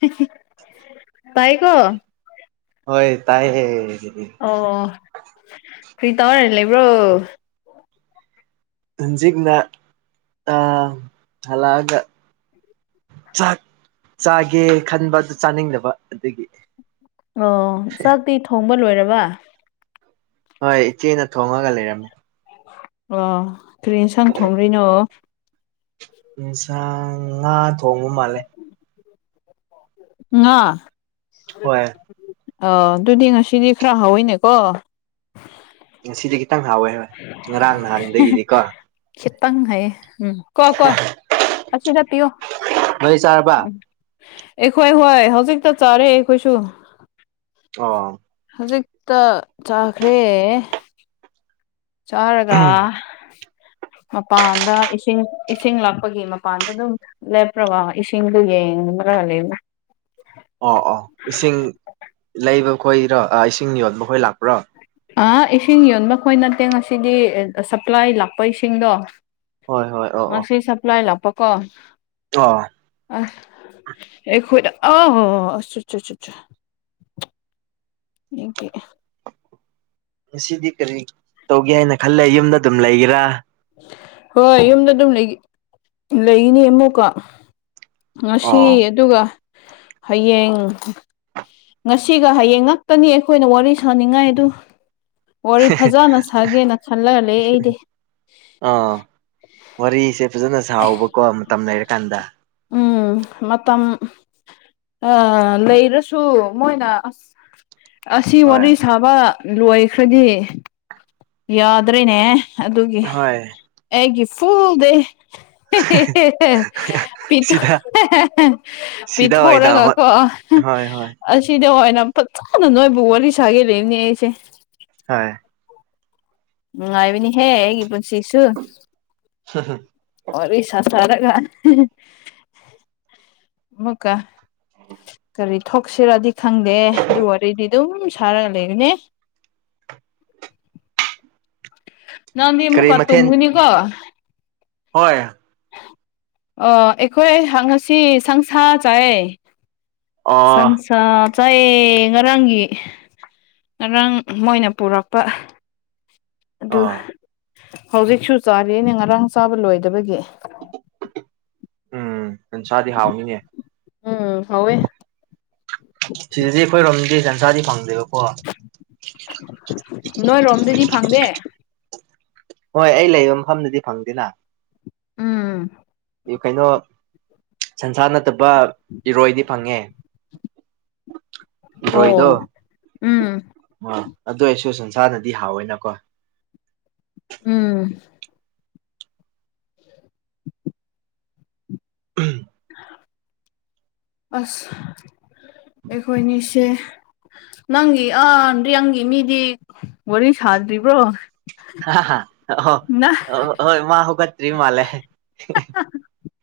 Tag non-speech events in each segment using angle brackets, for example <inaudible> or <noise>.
<unintelligible> ꯇꯥꯏꯀꯣ ꯍꯣꯏ ꯇꯥꯏꯍꯦ ꯑꯣ ꯀꯔꯤ ꯇꯧꯔ ꯂꯩꯕ꯭ꯔꯣ ꯍꯧꯟꯖꯤꯛꯅ ꯑ ꯍꯜꯂꯛꯑꯒ ꯆꯥꯛ ꯆꯥꯒꯦ ꯈꯟꯕ ꯑꯗꯨ ꯆꯥꯅꯤꯡꯗꯕ ꯑꯗꯨꯒꯤ ꯑꯣ ꯆꯥꯛꯇꯤ ꯊꯣꯡꯕ ꯂꯣꯏꯔꯕ ꯍꯣꯏ ꯏꯆꯦꯅ ꯊꯣꯡꯉꯒ ꯂꯩꯔꯝꯃꯦ ꯑꯣ ꯀꯔꯤ ꯏꯟꯁꯥꯟ ꯊꯣꯡꯒꯔꯩꯅꯣ ꯌꯦꯟꯁꯥꯡ ꯉꯥ ꯊꯣꯡꯕ ꯃꯥꯜꯂꯦ ꯉꯥ ꯍꯣꯏ ꯑꯣ ꯑꯗꯨꯗꯤ ꯉꯁꯤꯗꯤ ꯈꯔ ꯍꯥꯎꯋꯤꯅꯦꯀꯣ ꯁꯤꯗꯤ ꯈꯤꯇꯪ ꯍꯥꯎꯋꯦ ꯍꯣꯏ ꯉꯔꯥꯡ ꯅꯍꯥꯟꯗꯒꯤꯗꯤ ꯀꯣ ꯈꯤꯇꯪ ꯍꯥꯏꯌꯦ ꯎꯝ ꯀꯣ ꯀꯣ ꯑꯁꯤꯗꯄꯤꯌꯣ ꯅꯣꯏ ꯆꯥꯔꯕ ꯑꯩꯈꯣꯏ ꯍꯣꯏ ꯍꯧꯖꯤꯛꯇ ꯆꯥꯔꯦ ꯑꯩꯈꯣꯏꯁꯨ ꯑꯣ ꯍꯧꯖꯤꯛꯇ ꯆꯥꯈ꯭ꯔꯦ ꯆꯥꯔꯒ ꯃꯄꯥꯟꯗ ꯏꯁꯤꯡ ꯏꯁꯤꯡ ꯂꯥꯛꯄꯒꯤ ꯃꯄꯥꯟꯗ ꯑꯗꯨꯝ ꯂꯦꯄ꯭ꯔꯒ ꯏꯁꯤꯡꯗꯨ ꯌꯦꯡꯕ꯭ꯔꯥ ꯂꯩꯕꯅꯤ ꯑꯣ ꯑꯣ ꯏꯁꯤꯡ ꯂꯩꯕ ꯈꯣꯏꯔꯣ ꯏꯁꯤꯡ ꯌꯣꯟꯕ ꯈꯣꯏ ꯂꯥꯛꯄ꯭ꯔꯣ ꯑ ꯏꯁꯤꯡ ꯌꯣꯟꯕꯈꯣꯏ ꯅꯠꯇꯦ ꯉꯁꯤꯗꯤ ꯁꯄ꯭ꯂꯥꯏ ꯂꯥꯛꯄ ꯏꯁꯤꯡꯗꯣ ꯍꯣꯏ ꯍꯣꯏ ꯑꯣ ꯑꯣ ꯉꯥꯁꯤ ꯁꯄ꯭ꯂꯥꯏ ꯂꯥꯛꯄꯀꯣ ꯑꯣ ꯑ ꯑꯈꯣꯏꯗ ꯑ <unintelligible> <unintelligible> ꯉꯁꯤꯗꯤ ꯀꯔꯤ ꯇꯧꯒꯦ ꯍꯥꯏꯅ ꯈꯜꯂꯦ ꯌꯨꯝꯗ ꯑꯗꯨꯝ ꯂꯩꯒꯦꯔꯥ ꯍꯣꯏ ꯌꯨꯝꯗ ꯑꯗꯨꯝ ꯂꯩ ꯂꯩꯒꯅꯤ ꯑꯃꯨꯛꯀ ꯉꯁꯤ ꯑꯣ ꯑꯗꯨꯒ ꯍꯌꯦꯡ ꯉꯁꯤꯒ ꯍꯌꯦꯡ ꯉꯥꯛꯇꯅꯤ ꯑꯩꯈꯣꯏꯅ ꯋꯥꯔꯤ ꯁꯥꯅꯤꯡꯉꯥꯏ ꯑꯗꯨ ꯋꯥꯔꯤ ꯐꯖꯅ ꯁꯥꯒꯦꯅ ꯈꯜꯂꯒ ꯂꯩ ꯑꯩꯗꯤ ꯑꯥ ꯋꯥꯔꯤꯁꯦ ꯐꯖꯅ ꯁꯥꯎꯕꯀꯣ ꯃꯇꯝ ꯂꯩꯔꯀꯥꯟꯗ ꯎꯝ ꯃꯇꯝ ꯑꯥ ꯂꯩꯔꯁꯨ ꯃꯣꯏꯅ ꯑꯁ ꯑꯁꯤ ꯍꯣꯏ ꯋꯥꯔꯤ ꯁꯥꯕ ꯂꯣꯏꯈ꯭ꯔꯗꯤ ꯌꯥꯗ꯭ꯔꯦꯅꯦ ꯑꯗꯨꯒꯤ ꯍꯣꯏ ꯑꯩꯒꯤ ꯐꯨꯜ ꯗꯦ <unintelligible> ꯁꯤꯗ <unintelligible> ꯄꯤ ꯁꯤꯗ ꯑꯣꯏꯅ ꯊꯣꯔꯒ ꯍꯣꯏ ꯀꯣ ꯍꯣꯏ ꯍꯣꯏ ꯑꯁꯤꯗ ꯑꯣꯏꯅ ꯐꯖꯅ ꯅꯣꯏꯕꯨ ꯋꯥꯔꯤ ꯁꯥꯒꯦ ꯂꯧꯕꯅꯦ ꯑꯩꯁꯦ ꯍꯣꯏ ꯅꯨꯉꯥꯏꯕꯅꯤ ꯍꯦ ꯑꯩꯒꯤ ꯄꯨꯟꯁꯤꯁꯨ <unintelligible> ꯋꯥꯔꯤ ꯁ ꯁꯥꯔꯒ <unintelligible> ꯑꯃꯨꯛꯀꯥ <inaudible> ꯀꯔꯤ ꯊꯣꯛꯁꯤꯔꯗꯤ ꯈꯪꯗꯦ ꯑꯗꯨ ꯋꯥꯔꯤꯗꯤ ꯑꯗꯨꯝ ꯁꯥꯔꯒ ꯂꯩꯔꯦꯅꯦ ꯀꯔꯤ ꯃꯊꯦꯜ ꯍꯣꯏ ꯑ ꯑꯩꯈꯣꯏ ꯍꯪꯉꯁꯤ ꯁꯪꯁꯥ ꯆꯥꯏ ꯑꯣ ꯑ ꯆꯥꯏꯌꯦ ꯉꯔꯥꯡꯒꯤ ꯉꯔꯥꯡ ꯃꯣꯏꯅ ꯄꯨꯔꯛꯄ ꯑꯗꯨ ꯑꯣ ꯍꯧꯖꯤꯛꯁꯨ ꯆꯥꯔꯤꯅꯦ ꯉꯔꯥꯡ ꯆꯥꯕ ꯂꯣꯏꯗꯕꯒꯤ ꯎꯝ ꯁꯟꯁꯥꯗꯤ ꯍꯥꯎꯅꯤꯅꯦ ꯎꯝ ꯍꯥꯎꯋꯦ ꯁꯤꯗꯗꯤ ꯑꯩꯈꯣꯏꯔꯣꯝꯗꯤ ꯖꯟꯁꯥꯗꯤ ꯐꯪꯗꯦꯕꯀꯣ ꯅꯣꯏꯔꯣꯝꯗꯗꯤ ꯐꯪꯗꯦ ꯍꯣꯏ ꯑꯩ ꯂꯩꯕ ꯃꯐꯝꯗꯗꯤ ꯐꯪꯗꯦꯅ ꯎꯝ ꯀꯩꯅꯣ ꯁꯟꯁꯥ ꯅꯠꯇꯕ ꯏꯔꯣꯏꯗꯤ ꯐꯪꯉꯦ ꯔꯣꯏꯗ ꯑꯣ ꯎꯝ ꯑ ꯑꯗꯨ ꯑꯩꯁꯨ ꯁꯟꯁꯥꯅꯗꯤ ꯍꯥꯎꯋꯦꯅꯀꯣ ꯎꯝ ꯑꯁ ꯑꯩꯈꯣꯏꯅꯤꯁꯦ ꯅꯪꯒꯤ ꯑꯗ ꯅꯪꯒꯤ ꯃꯤꯗꯤ ꯋꯥꯔꯤ ꯁꯥꯗ꯭ꯔꯤꯕ꯭ꯔꯣ ꯑꯣ ꯅ ꯍꯣꯏ ꯃꯥ ꯍ ꯀꯇ꯭ꯔꯤ ꯃꯥꯂꯦ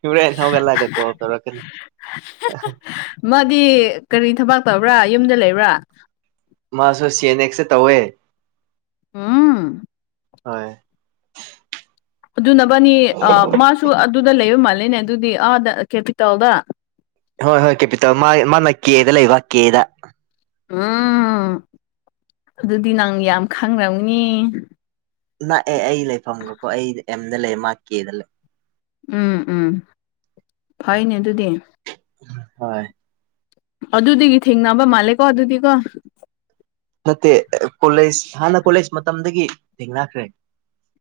ꯏꯕ꯭ꯔꯦ ꯅꯒꯂꯒ ꯀꯣ ꯇꯔ ꯀ ꯃꯥꯗꯤ ꯀꯔꯤ ꯊꯕꯥꯛ ꯇꯧꯕ꯭ꯔꯥ ꯌꯨꯝꯗ ꯂꯩꯕ꯭ꯔꯥ ꯃꯥꯁꯨ ꯁꯤ ꯑꯦꯟ ꯑꯦꯛꯁꯁꯦ ꯇꯧꯋꯦ ꯎꯝ ꯍꯣꯏ ꯑꯗꯨꯅꯕꯅꯤ ꯃꯥꯁꯨ ꯑꯗꯨꯗ ꯂꯩꯕ ꯃꯥꯜꯂꯦꯅꯦ ꯑꯗꯨꯗꯤ ꯑꯥꯗ ꯀꯦꯄꯤꯇꯥꯜꯗ ꯍꯣꯏ ꯍꯣꯏ ꯀꯦꯄꯤ ꯇꯧ ꯃꯥ ꯃꯥꯅ ꯀꯦꯗ ꯂꯩꯕ ꯀꯦꯗ ꯎꯝ ꯑꯗꯨꯗꯤ ꯅꯪ ꯌꯥꯝ ꯈꯪꯅꯝꯅꯤ ꯅꯥꯛꯑ ꯑꯩ ꯂꯩꯐꯝꯒꯀꯣ ꯑꯩ ꯑꯦꯝꯗ ꯂꯩ ꯃꯥ ꯀꯦꯗ ꯂꯩ ꯎꯝ ꯎꯝ ꯐꯩꯅꯦ ꯑꯗꯨꯗꯤ ꯍꯣꯏ ꯑꯗꯨꯗꯤꯗꯒꯤ ꯊꯦꯡꯅꯕ ꯃꯥꯂꯦꯀꯣ ꯑꯗꯨꯗꯤꯀꯣ ꯐꯠꯇꯦ ꯀꯣꯂꯦꯖ ꯍꯥꯟꯅ ꯀꯣꯂꯦꯖ ꯃꯇꯝꯗꯒꯤ ꯊꯦꯡꯅꯈ꯭ꯔꯦ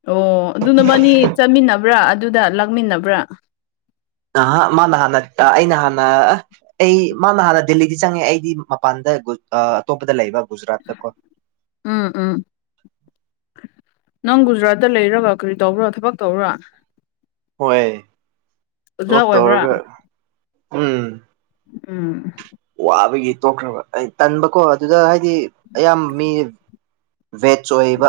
ꯑꯣ ꯑꯗꯨꯅ ꯃꯅꯤ ꯆꯠꯃꯤꯟꯅꯕ꯭ꯔꯥ ꯑꯗꯨꯗ ꯂꯥꯛꯃꯤꯟꯅꯕ꯭ꯔꯥ ꯑ ꯃꯥꯅ ꯍꯥꯟꯅ ꯑꯩꯅ ꯍꯥꯟꯅ ꯑꯩ ꯃꯥꯅ ꯍꯥꯟꯅ ꯗꯦꯜꯂꯤꯗꯤ ꯆꯪꯉꯦ ꯑꯩꯗꯤ ꯃꯄꯥꯟꯗ ꯑꯇꯣꯞꯄꯗ ꯂꯩꯕ ꯒꯨꯖꯔꯥꯠꯇ ꯀꯣ ꯎꯝ ꯎꯝ ꯅꯪ ꯒꯨꯖꯔꯥꯠꯇ ꯂꯩꯔꯕ ꯀꯔꯤ ꯇꯧꯕ꯭ꯔꯣ ꯊꯕꯛ ꯇꯧꯕ꯭ꯔꯣ ꯍꯣꯏ ꯑꯣꯖꯥ ꯊꯕꯛ ꯑꯣꯏꯕ꯭ꯔꯥ ꯇꯧꯔꯒ ꯎꯝ ꯎꯝ ꯋꯥꯕꯒꯤ ꯇꯣꯛꯈ꯭ꯔꯕ ꯑꯩ ꯇꯟꯕꯀꯣ ꯑꯗꯨꯗ ꯍꯥꯏꯗꯤ ꯑꯌꯥꯝꯕ ꯃꯤ ꯕꯦꯖ ꯑꯣꯏꯕ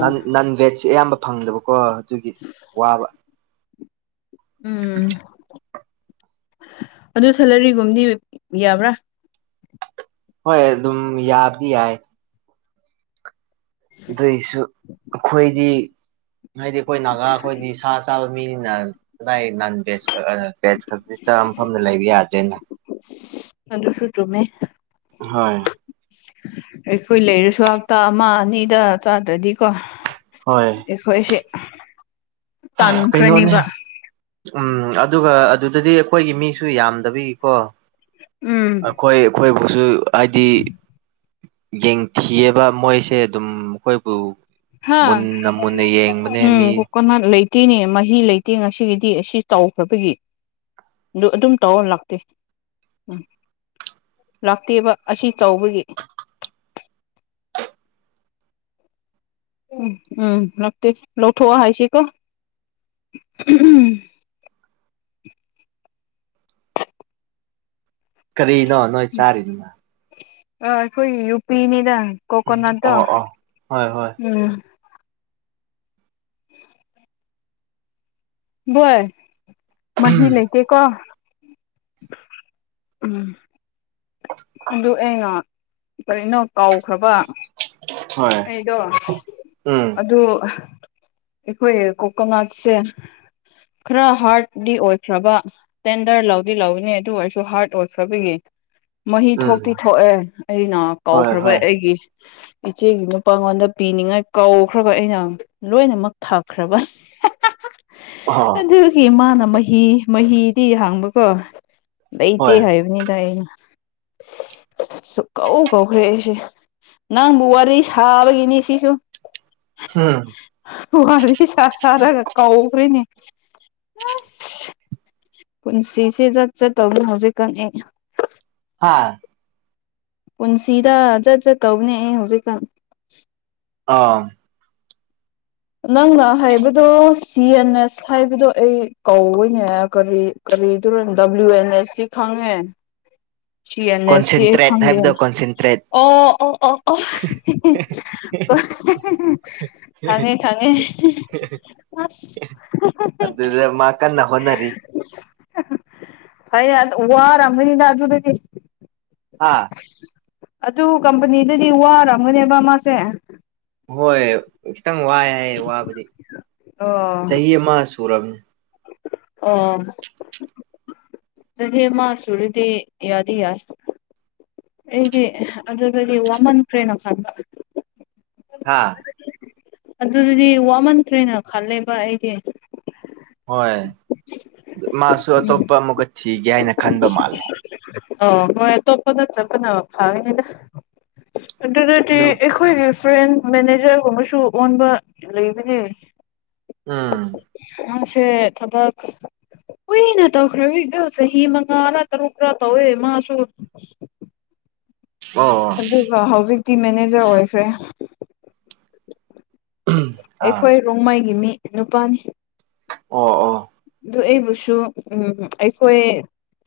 ꯅ ꯅꯟ ꯚꯦꯖꯁ ꯑꯌꯥꯝꯕ ꯐꯪꯗꯕꯀꯣ ꯑꯗꯨꯒꯤ ꯋꯥꯕ ꯎꯝ ꯑꯗꯨ ꯁꯦꯂꯔꯤꯒꯨꯝꯗꯤ ꯌꯥꯕ꯭ꯔꯥ ꯍꯣꯏ ꯑꯗꯨꯝ ꯌꯥꯕꯗꯤ ꯌꯥꯏ ꯑꯗꯨꯏꯁꯨ ꯑꯩꯈꯣꯏꯗꯤ ꯍꯥꯏꯗꯤ ꯑꯩꯈꯣꯏ ꯅꯥꯒꯥ ꯑꯩꯈꯣꯏꯗꯤ ꯁꯥ ꯆꯥꯕ ꯃꯤꯅꯤꯅ <unintelligible> ꯅꯟ ꯚꯦꯖꯛ ꯚꯦꯖ ꯈꯛꯇꯤ ꯆꯥꯝ ꯃꯐꯝꯗ ꯂꯩꯕ ꯌꯥꯗ꯭ꯔꯦꯅ ꯗꯄꯁꯨ ꯆꯨꯝꯃꯦ ꯍꯣꯏ <unintelligible> ꯑꯩꯈꯣꯏ ꯂꯩꯔꯁꯨ ꯍꯞꯇꯥ ꯑꯃ ꯑꯅꯤꯗ ꯆꯥꯗ꯭ꯔꯗꯤꯀꯣ ꯍꯣꯏ ꯑꯩꯈꯣꯏꯁꯦ ꯀꯩꯅꯣꯅꯦ ꯇꯥꯟꯈ꯭ꯔꯅꯤꯕ ꯎꯝ ꯑꯗꯨꯒ ꯑꯗꯨꯗꯗꯤ ꯑꯩꯈꯣꯏꯒꯤ ꯃꯤꯁꯨ ꯌꯥꯝꯗꯕꯩꯀꯣ ꯎꯝ ꯑꯩꯈꯣꯏ ꯑꯩꯈꯣꯏꯕꯨꯁꯨ ꯍꯥꯏꯗꯤ ꯌꯦꯡꯊꯤꯑꯦꯕ ꯃꯣꯏꯁꯦ ꯑꯗꯨꯝ ꯑꯩꯈꯣꯏꯕꯨ ꯍꯥ ꯃꯨꯟꯅ ꯃꯨꯟꯅ ꯌꯦꯡꯕꯅꯦ ꯃꯤ <unintelligible> ꯀꯣꯅꯥ ꯂꯩꯇꯦꯅꯦ ꯃꯍꯤ ꯂꯩꯇꯦ ꯉꯁꯤꯒꯤꯗꯤ ꯑꯁꯤ ꯇꯧꯈ꯭ꯔꯕꯒꯤ ꯑꯗꯨ ꯑꯗꯨꯝ ꯇꯧꯔ ꯂꯥꯛꯇꯦ ꯎꯝ ꯂꯥꯛꯇꯦꯕ ꯑꯁꯤ ꯆꯥꯎꯕꯒꯤ ꯎꯝ ꯎꯝ ꯂꯥꯛꯇꯦ ꯂꯧꯊꯣꯛꯑꯣ ꯍꯥꯏꯁꯤꯀꯣ ꯎꯝ ꯀꯔꯤꯅꯣ ꯅꯣꯏ ꯆꯥꯔꯤ ꯗꯨꯅ ꯑ ꯑꯩꯈꯣꯏ ꯌꯨ ꯄꯤꯅꯤꯗ ꯀꯣꯀꯣꯅꯠꯇꯣ ꯑꯣ ꯑꯣ ꯍꯣꯏ ꯍꯣꯏ ꯎꯝ <unintelligible> <inaudible> ꯚꯣꯏ ꯃꯍꯤ ꯂꯩꯇꯦꯀꯣ ꯎꯝ ꯑꯗꯨ ꯑꯩꯅ ꯀꯔꯤꯅꯣ ꯀꯥꯎꯈ꯭ꯔꯕ ꯍꯣꯏ ꯑꯩꯗꯣ ꯎꯝ ꯑꯗꯨ ꯑꯩꯈꯣꯏ ꯀꯣꯀꯉꯠꯁꯦ ꯈꯔ ꯍꯥꯔꯠꯗꯤ ꯑꯣꯏꯈ꯭ꯔꯕ ꯇꯦꯟꯗꯔ ꯂꯧꯗꯤ ꯂꯧꯅꯤ ꯑꯗꯨ ꯑꯣꯏꯔꯁꯨ ꯍꯥꯔꯠ ꯑꯣꯏꯈ꯭ꯔꯕꯒꯤ ꯃꯍꯤ ꯎꯝ ꯊꯣꯛꯇꯤ ꯊꯣꯛꯑꯦ ꯑꯩꯅ ꯍꯣꯏ ꯀꯧꯈ꯭ꯔꯕ ꯍꯣꯏ ꯑꯩꯒꯤ ꯏꯆꯦꯒꯤ ꯅꯨꯄꯥꯉꯣꯟꯗ ꯄꯤꯅꯤꯡꯉꯥꯏ ꯀꯧꯈ꯭ꯔꯒ ꯑꯩꯅ ꯂꯣꯏꯅꯃꯛ ꯊꯛꯈ꯭ꯔꯕ <unintelligible> <inaudible> ꯍꯥ ꯑꯗꯨꯒꯤ ꯃꯥꯅ ꯃꯍꯤ ꯃꯍꯤꯗꯤ ꯍꯡꯕꯀꯣ ꯂꯩꯇꯦ ꯍꯣꯏ ꯍꯥꯏꯕꯅꯤꯗ ꯑꯩꯅ ꯁꯨꯀꯧ ꯀꯧꯈ꯭ꯔꯦ ꯑꯩꯁꯦ ꯅꯪꯕꯨ ꯋꯥꯔꯤ ꯁꯥꯕꯒꯤꯅꯤ ꯁꯤꯁꯨ ꯍꯝ ꯋꯥꯔꯤ ꯁꯥ ꯁꯥꯔꯒ ꯀꯎꯈ꯭ꯔꯦꯅꯦ ꯄꯨꯟꯁꯤꯁꯦ ꯆꯠ ꯆꯠꯇꯧꯗꯣ ꯍꯧꯖꯤꯛꯀꯪ ꯍꯥ ꯄꯨꯟꯁꯤꯗ ꯖꯠ ꯖꯠ ꯇꯧꯕꯅꯦ ꯑꯩ ꯍꯧꯖꯤꯛꯀꯥꯟ ꯑꯥ ꯅꯪꯅ ꯍꯥꯏꯕꯗꯣ ꯁꯤ ꯑꯦꯟ ꯑꯦꯁ ꯍꯥꯏꯕꯗꯣ ꯑꯩ ꯀꯧꯏꯅꯦ ꯀꯔꯤ ꯀꯔꯤꯗꯔ ꯗꯕ꯭ꯂꯤꯎ ꯑꯦꯟ ꯑꯦꯁꯇꯤ ꯈꯪꯉꯦ ꯁꯤ ꯑꯦꯅ ꯑꯦꯁꯇꯤ ꯑꯩ ꯀꯣꯟꯁꯦꯟꯇ꯭ꯔꯦꯠ ꯈꯪꯗꯦ ꯍꯥꯏꯕꯗꯣ ꯀꯣꯟꯁꯦꯟꯇ꯭ꯔꯦꯠ ꯑꯣ ꯑꯣ ꯑꯣ ꯑ <unintelligible> ꯈꯪꯉꯦ ꯈꯪꯉꯦ <unintelligible> <unintelligible> ꯑꯗꯨꯗ ꯃꯥ ꯀꯟꯅ ꯍꯣꯠꯅꯔꯤ ꯐꯅꯦ ꯋꯥꯔꯝꯃꯅꯤꯗ ꯑꯗꯨꯗꯗꯤ ꯍꯥ ꯑꯗꯨ ꯀꯝꯄꯅꯤꯗꯗꯤ ꯋꯥꯔꯝꯒꯅꯦꯕ ꯃꯥꯁꯦ ꯍꯣꯏ ꯈꯤꯇꯪ ꯋꯥꯏ ꯍꯥꯏ ꯋꯥꯕꯗꯤ ꯆꯍꯤ ꯑꯃ ꯁꯨꯔꯕꯅꯦ ꯑ ꯆꯍꯤ ꯃꯥ ꯁꯨꯔꯗꯤ ꯌꯥꯗꯤ ꯌꯥꯏ ꯑꯩꯗꯤ ꯑꯗꯨꯗꯗꯤ ꯋꯥꯃꯟꯈ꯭ꯔꯦꯅ ꯈꯟꯕ ꯍꯥꯥ <unintelligible> ꯑꯗꯨꯗꯤ ꯋꯥꯃꯟꯈ꯭ꯔꯦꯅ ꯈꯜꯂꯦꯕ ꯑꯩꯗꯤ ꯍꯣꯏ ꯃꯥꯁꯨ ꯑꯇꯣꯞꯄ ꯑꯃꯨꯛꯀ ꯊꯤꯒꯦ ꯍꯥꯏꯅ ꯈꯟꯕ ꯃꯥꯜꯂꯦ ꯑꯣ ꯃꯣꯏ ꯑ ꯇꯣꯄꯅ ꯆꯕꯅ ꯐꯥꯎꯅꯤꯗ ꯑꯗꯨ ꯑꯩꯈꯣꯏꯒꯤꯔꯤ ꯐ꯭ꯔꯦꯟ ꯃꯦꯅꯦꯖꯔꯒꯨꯝꯕꯁꯨ ꯑꯣꯟꯕ ꯂꯩꯕꯅꯦ ꯎꯝ ꯑꯁꯦ ꯊꯕꯛ ꯀꯨꯏꯅ ꯇꯧꯈ꯭ꯔꯕꯗꯣ ꯆꯍꯤ ꯃꯉꯥꯔꯥ ꯇꯔꯨꯛꯔ ꯇꯧꯋꯦ ꯃꯥꯁꯨ ꯑꯣ ꯑꯗꯨꯒ ꯍꯧꯖꯤꯛꯇꯤ ꯃꯦꯅꯦꯖꯔ ꯑꯣꯏꯈ꯭ꯔꯦ ꯑꯥ ꯑꯩꯈꯣꯏ ꯔꯣꯡꯃꯩꯒꯤ ꯃꯤ ꯅꯨꯄꯥꯅꯤ ꯑꯣ ꯑꯣ ꯑꯗꯨ ꯑꯩꯕꯨꯁꯨ ꯎꯝ ꯑꯩꯈꯣꯏ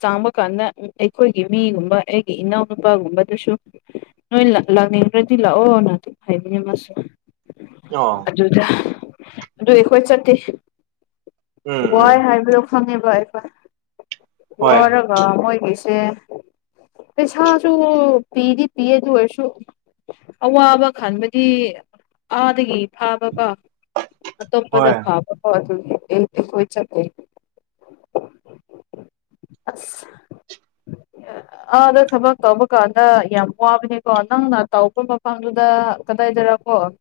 ꯆꯥꯡꯕ ꯀꯥꯟꯗ ꯑꯩꯈꯣꯏꯒꯤ ꯃꯤꯒꯨꯝꯕ ꯑꯩꯒꯤ ꯏꯅꯥꯎꯅꯨꯄꯥꯒꯨꯝꯕꯗꯨꯁꯨ ꯅꯣꯏ ꯂꯥꯛꯅꯤꯡꯗ꯭ꯔꯗꯤ ꯂꯥꯛꯑꯣꯅ ꯑꯗꯨ ꯍꯥꯏꯕꯅꯦ ꯃꯥꯁꯦ ꯑ ꯑꯗꯨꯗ ꯑꯗꯨꯗꯤ ꯑꯩꯈꯣꯏ ꯆꯠꯇꯦ ꯎꯝ ꯎꯝ ꯋꯥꯏ ꯍꯥꯏꯕꯗꯣ ꯈꯪꯉꯦꯕ ꯑꯩꯈꯣꯏ ꯍꯣꯏ ꯋꯥꯔꯒ ꯃꯣꯏꯒꯤꯁꯦ ꯄꯩꯁꯥꯁꯨ ꯄꯤꯗꯤ ꯄꯤ ꯑꯗꯨ ꯑꯣꯏꯔꯁꯨ ꯑꯋꯥꯕ ꯈꯟꯕꯗꯤ ꯑꯥꯗꯒꯤ ꯐꯥꯕꯀꯣ ꯑꯇꯣ ꯍꯣꯏ ꯐꯥꯎ ꯄ ꯑꯗꯨꯗꯤ ꯍꯣꯏ ꯆꯀꯦ ꯑꯁ ꯑꯥ ꯑꯗ ꯊꯕꯛ ꯇꯧꯕ ꯀꯥꯟꯗ ꯌꯥꯝ ꯋꯥꯕꯅꯤꯀꯣ ꯅꯪꯅ ꯇꯧꯄ ꯃꯐꯝꯗꯨꯗ ꯀꯗꯥꯏꯗꯔꯀꯣ ꯑꯗꯨ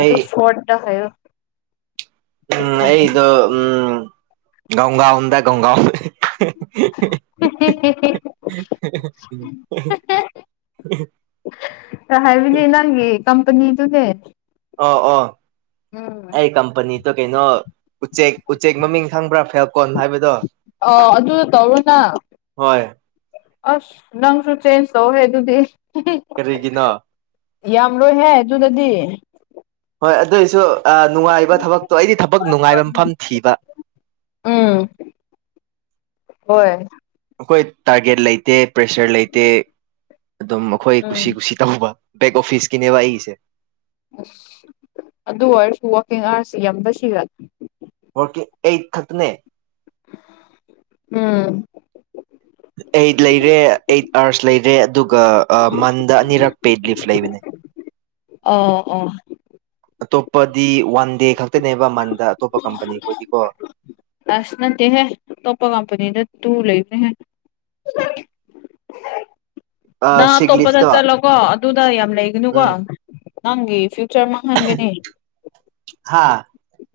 ꯑꯗꯨ ꯑꯩ ꯁꯠꯗ ꯍꯥꯏꯣ ꯎꯝ ꯑꯩꯗꯣ ꯎꯝ ꯣꯡꯒꯥꯎꯗ ꯡꯒꯥꯎ ꯍ ꯍ ꯍ ꯍꯥꯏꯕꯅꯦ ꯅꯪꯒꯤ ꯀꯝꯄꯅꯤꯗꯨꯅꯦ ꯑ ꯑꯣ ꯎꯝ ꯑꯩ ꯀꯝꯄꯅꯤꯗꯣ ꯀꯩꯅꯣ ꯎꯆꯦꯛ ꯎꯆꯦꯛ ꯃꯃꯤꯡ ꯈꯪꯕ꯭ꯔꯥ ꯐꯦꯜꯀꯣꯟ ꯍꯥꯏꯕꯗꯣ ꯑ ꯑꯗꯨ ꯇꯧꯔꯨꯅ ꯍꯣꯏ ꯑꯁ ꯅꯪꯁꯨꯨ ꯆꯦꯟꯖ ꯇꯧ ꯍꯦꯗꯨꯗꯤ ꯀꯔꯤꯒꯤꯅꯣ ꯌꯥꯝꯔꯣꯏꯍꯦ ꯑꯗꯨꯗꯗꯤ ꯍꯣꯏ ꯑꯗꯨꯑꯣꯏꯁꯨ ꯅꯨꯡꯉꯥꯏꯕ ꯊꯕꯛꯇꯣ ꯑꯩꯗꯤ ꯊꯕꯛ ꯅꯨꯡꯉꯥꯏꯕ ꯃꯐꯝ ꯊꯤꯕ ꯎꯝ ꯍꯣꯏ ꯑꯩꯈꯣꯏ ꯇꯥꯔꯒꯦꯠ ꯂꯩꯇꯦ ꯄ꯭ꯔꯦꯁꯔ ꯂꯩꯇꯦ ꯑꯗꯨꯝ ꯑꯩꯈꯣꯏ ꯎꯝ ꯀꯨꯁꯤ ꯀꯨꯁꯤ ꯇꯧꯕ ꯕꯦꯛ ꯑꯣꯐꯤꯁꯀꯤꯅꯦꯕ ꯑꯩꯒꯤꯁꯦ ꯑꯁ ꯑꯗꯨ ꯑꯣꯏꯔꯁꯨ ꯋꯥꯛꯀꯤꯡ ꯑꯥꯋꯥꯔꯁꯁꯤ ꯌꯥꯝꯗ ꯁꯤꯈ꯭ꯔ ꯍꯔꯀꯤ ꯑꯩꯠ ꯈꯛꯇꯅꯦ ꯎꯝ ꯑꯩꯠ ꯂꯩꯔꯦ ꯑꯩꯠ ꯑꯥꯋꯥꯔꯁ ꯂꯩꯔꯦ ꯑꯗꯨꯒ ꯃꯟꯗ ꯑꯅꯤꯔꯛ ꯄꯦꯗ ꯂꯤꯐ ꯂꯩꯕꯅꯦ ꯑꯣ ꯑꯣ ꯑꯇꯣꯞꯄꯗꯤ ꯋꯥꯟ ꯗꯦ ꯈꯛꯇꯅꯦꯕ ꯃꯟꯗ ꯑꯇꯣꯞꯄ ꯀꯝꯄꯅꯤ ꯈꯣꯏꯗꯤꯀꯣ ꯑꯁ ꯅꯠꯇꯦ ꯍꯥꯏꯦ ꯇꯣꯞꯄ ꯀꯝꯄꯅꯤꯗ ꯇꯨ ꯂꯩꯅꯦ ꯍꯥꯏꯌꯦ ꯅꯪ ꯑꯇꯣꯞꯄꯗ ꯁꯤꯒꯂꯤꯐꯇꯣ ꯆꯠꯂꯣꯀꯣ ꯑꯗꯨꯗ ꯌꯥꯝ ꯂꯩꯒꯅꯨꯀꯣ ꯎꯝ ꯅꯪꯒꯤ ꯐꯌꯨꯆꯔ ꯍꯪꯒꯅꯤ ꯍꯥꯥ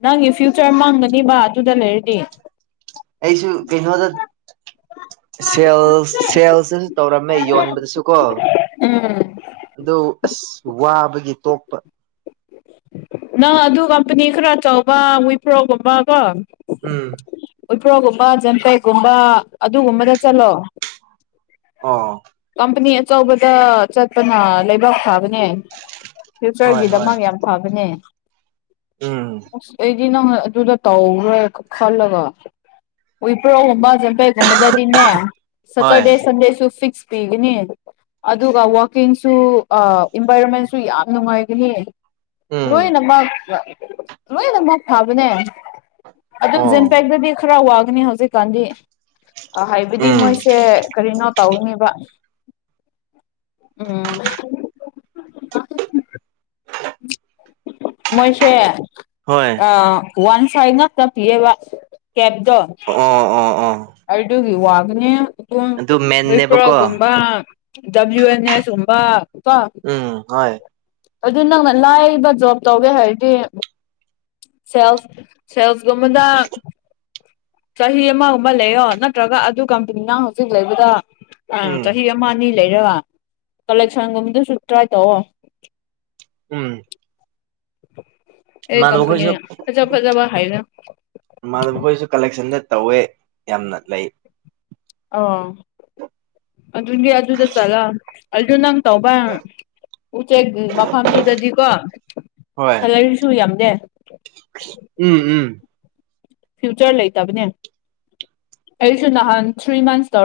ꯅꯪꯒꯤ ꯐ꯭ꯌꯨꯆꯔ ꯃꯥꯡꯒꯅꯤꯕ ꯑꯗꯨꯗ ꯂꯩꯔꯗꯤ ꯑꯩꯁꯨ ꯀꯩꯅꯩꯅꯣꯗ ꯁꯦꯜ ꯁꯦꯜꯁꯤꯁꯨ ꯇꯧꯔꯝꯃꯦ ꯌꯣꯟꯕꯗꯁꯨ ꯀꯣ ꯎꯝ ꯑ ꯑꯁ ꯋꯥꯕꯒꯤ ꯇꯣꯛꯄ ꯅꯪ ꯑꯗꯨ ꯀꯝꯄꯅꯤ ꯈꯔ ꯇꯧꯕ ꯋꯤꯄ꯭ꯔꯣꯒꯨꯝꯕ ꯀꯣ ꯎꯝ ꯎꯄ꯭ꯔꯣꯒꯨꯝꯕ ꯖꯝꯄꯦꯛꯒꯨꯝꯕ ꯑꯗꯨꯒꯨꯝꯕꯗ ꯆꯠꯂꯣ ꯑꯣ ꯀꯝꯄꯅꯤ ꯑꯆꯧꯕꯗ ꯆꯠꯄꯅ ꯂꯩꯕꯥꯛ ꯐꯥꯕꯅꯦ ꯍꯣꯏ ꯍꯣꯏ ꯐ꯭ꯌꯨꯆꯔꯒꯤꯗꯃꯛ ꯌꯥꯝ ꯐꯕꯅꯦ ꯎꯝ ꯅꯪ ꯑꯗꯨꯗ ꯇꯧ꯭ꯔꯣꯏ ꯈꯜꯂꯒ ꯋꯤꯄ꯭ꯔꯣꯒꯨꯝꯕ ꯖꯝꯄꯩꯒꯨꯝꯕꯗꯗꯤꯅꯦ ꯍꯣꯏ ꯁꯇꯔꯗꯦ ꯁꯟꯗꯦꯁꯨ ꯐꯤꯛꯁ ꯄꯤꯒꯅꯦ ꯑꯗꯨꯒ ꯋꯥꯛꯀꯤꯡꯁꯨ ꯏꯟꯚꯥꯏꯔꯣꯟꯃꯦꯟꯁꯨ ꯌꯥꯝ ꯅꯨꯡꯉꯥꯏꯒꯅꯤ ꯎꯝ ꯂꯣꯏꯅꯃꯛ ꯂꯣꯏꯅꯃꯛ ꯐꯥꯕꯅꯦ ꯑꯗꯨꯝ ꯑꯣ ꯖꯦꯟꯄꯦꯛꯇꯗꯤ ꯈꯔ ꯋꯥꯒꯅꯤ ꯍꯧꯖꯤꯛꯀꯥꯟꯗꯤ ꯑ ꯍꯥꯏꯕꯗꯤ ꯎꯝ ꯃꯣꯏꯁꯦ ꯀꯔꯤꯅꯣ ꯇꯧꯅꯦꯕ ꯎꯝ <inaudible> ꯃꯣꯏꯁꯦ ꯍꯣꯏ ꯋꯥꯟ ꯐꯥꯏ ꯅꯠꯇꯅ ꯄꯤꯌꯦꯕ ꯀꯦꯞꯇꯣ ꯑꯣ ꯑꯣ ꯑꯣ ꯑꯗꯨꯒꯤ ꯋꯥꯕꯅꯦ ꯄꯨꯡ ꯑꯗꯨ ꯃꯦꯟꯅꯦꯕꯀꯣ ꯂꯩꯏꯄ꯭ꯔꯒꯨꯝꯕ ꯗꯕꯂꯤꯎ ꯑꯦꯟ ꯑꯦꯁꯒꯨꯝꯕ ꯀꯣ ꯎꯝ ꯍꯣꯏ ꯑꯗꯨ ꯅꯪꯅ ꯂꯥꯏꯕ ꯖꯣꯕ ꯇꯧꯒꯦ ꯍꯥꯏꯔꯗꯤ ꯁꯦꯜꯁ ꯁꯦꯜꯁ ꯀꯨꯝꯕꯗ ꯆꯍꯤ ꯑꯃꯒꯨꯝꯕ ꯂꯩꯌꯣ ꯅꯠꯇ꯭ꯔꯒ ꯑꯗꯨ ꯀꯝꯄꯅꯤꯅ ꯍꯧꯖꯤꯛ ꯂꯩꯕꯗ ꯑꯥ ꯎꯝ ꯆꯍꯤ ꯑꯃ ꯑꯅꯤ ꯂꯩꯔ ꯀꯂꯦꯛꯁꯟꯒꯨꯝꯕꯗꯨꯁꯨ ꯇ꯭ꯔꯥꯏ ꯇꯧꯑꯣ ꯎꯝ ꯑꯦ ꯏꯃꯥꯟꯅꯕ ꯈꯣꯏꯁꯨ ꯀꯝꯄꯅꯤꯅ ꯐꯖ ꯐꯖꯕ ꯍꯥꯏꯌꯅ ꯃꯥꯗ ꯃꯈꯣꯏꯁꯨ ꯀꯂꯦꯛꯁꯟꯗ ꯇꯧꯋꯦ ꯌꯥꯝꯅ ꯂꯩ ꯑ ꯑꯗꯨꯒꯤ ꯑꯗꯨꯗ ꯆꯠꯂ ꯑꯗꯨꯗꯣ ꯅꯪ ꯇꯧꯕꯧꯕ ꯎꯆꯦꯛ ꯃꯐꯝꯗꯨꯗꯗꯤꯀꯣ ꯍꯣꯏ ꯁꯦꯂꯔꯤꯁꯨ ꯌꯥꯝꯗꯦ ꯎꯝ ꯎꯝ ꯐ꯭ꯌꯨꯆꯔ ꯂꯩꯇꯕꯅꯦ ꯑꯩꯁꯨ ꯅꯍꯥꯟ ꯊ꯭ꯔꯤ ꯃꯟꯁ ꯇꯧꯔ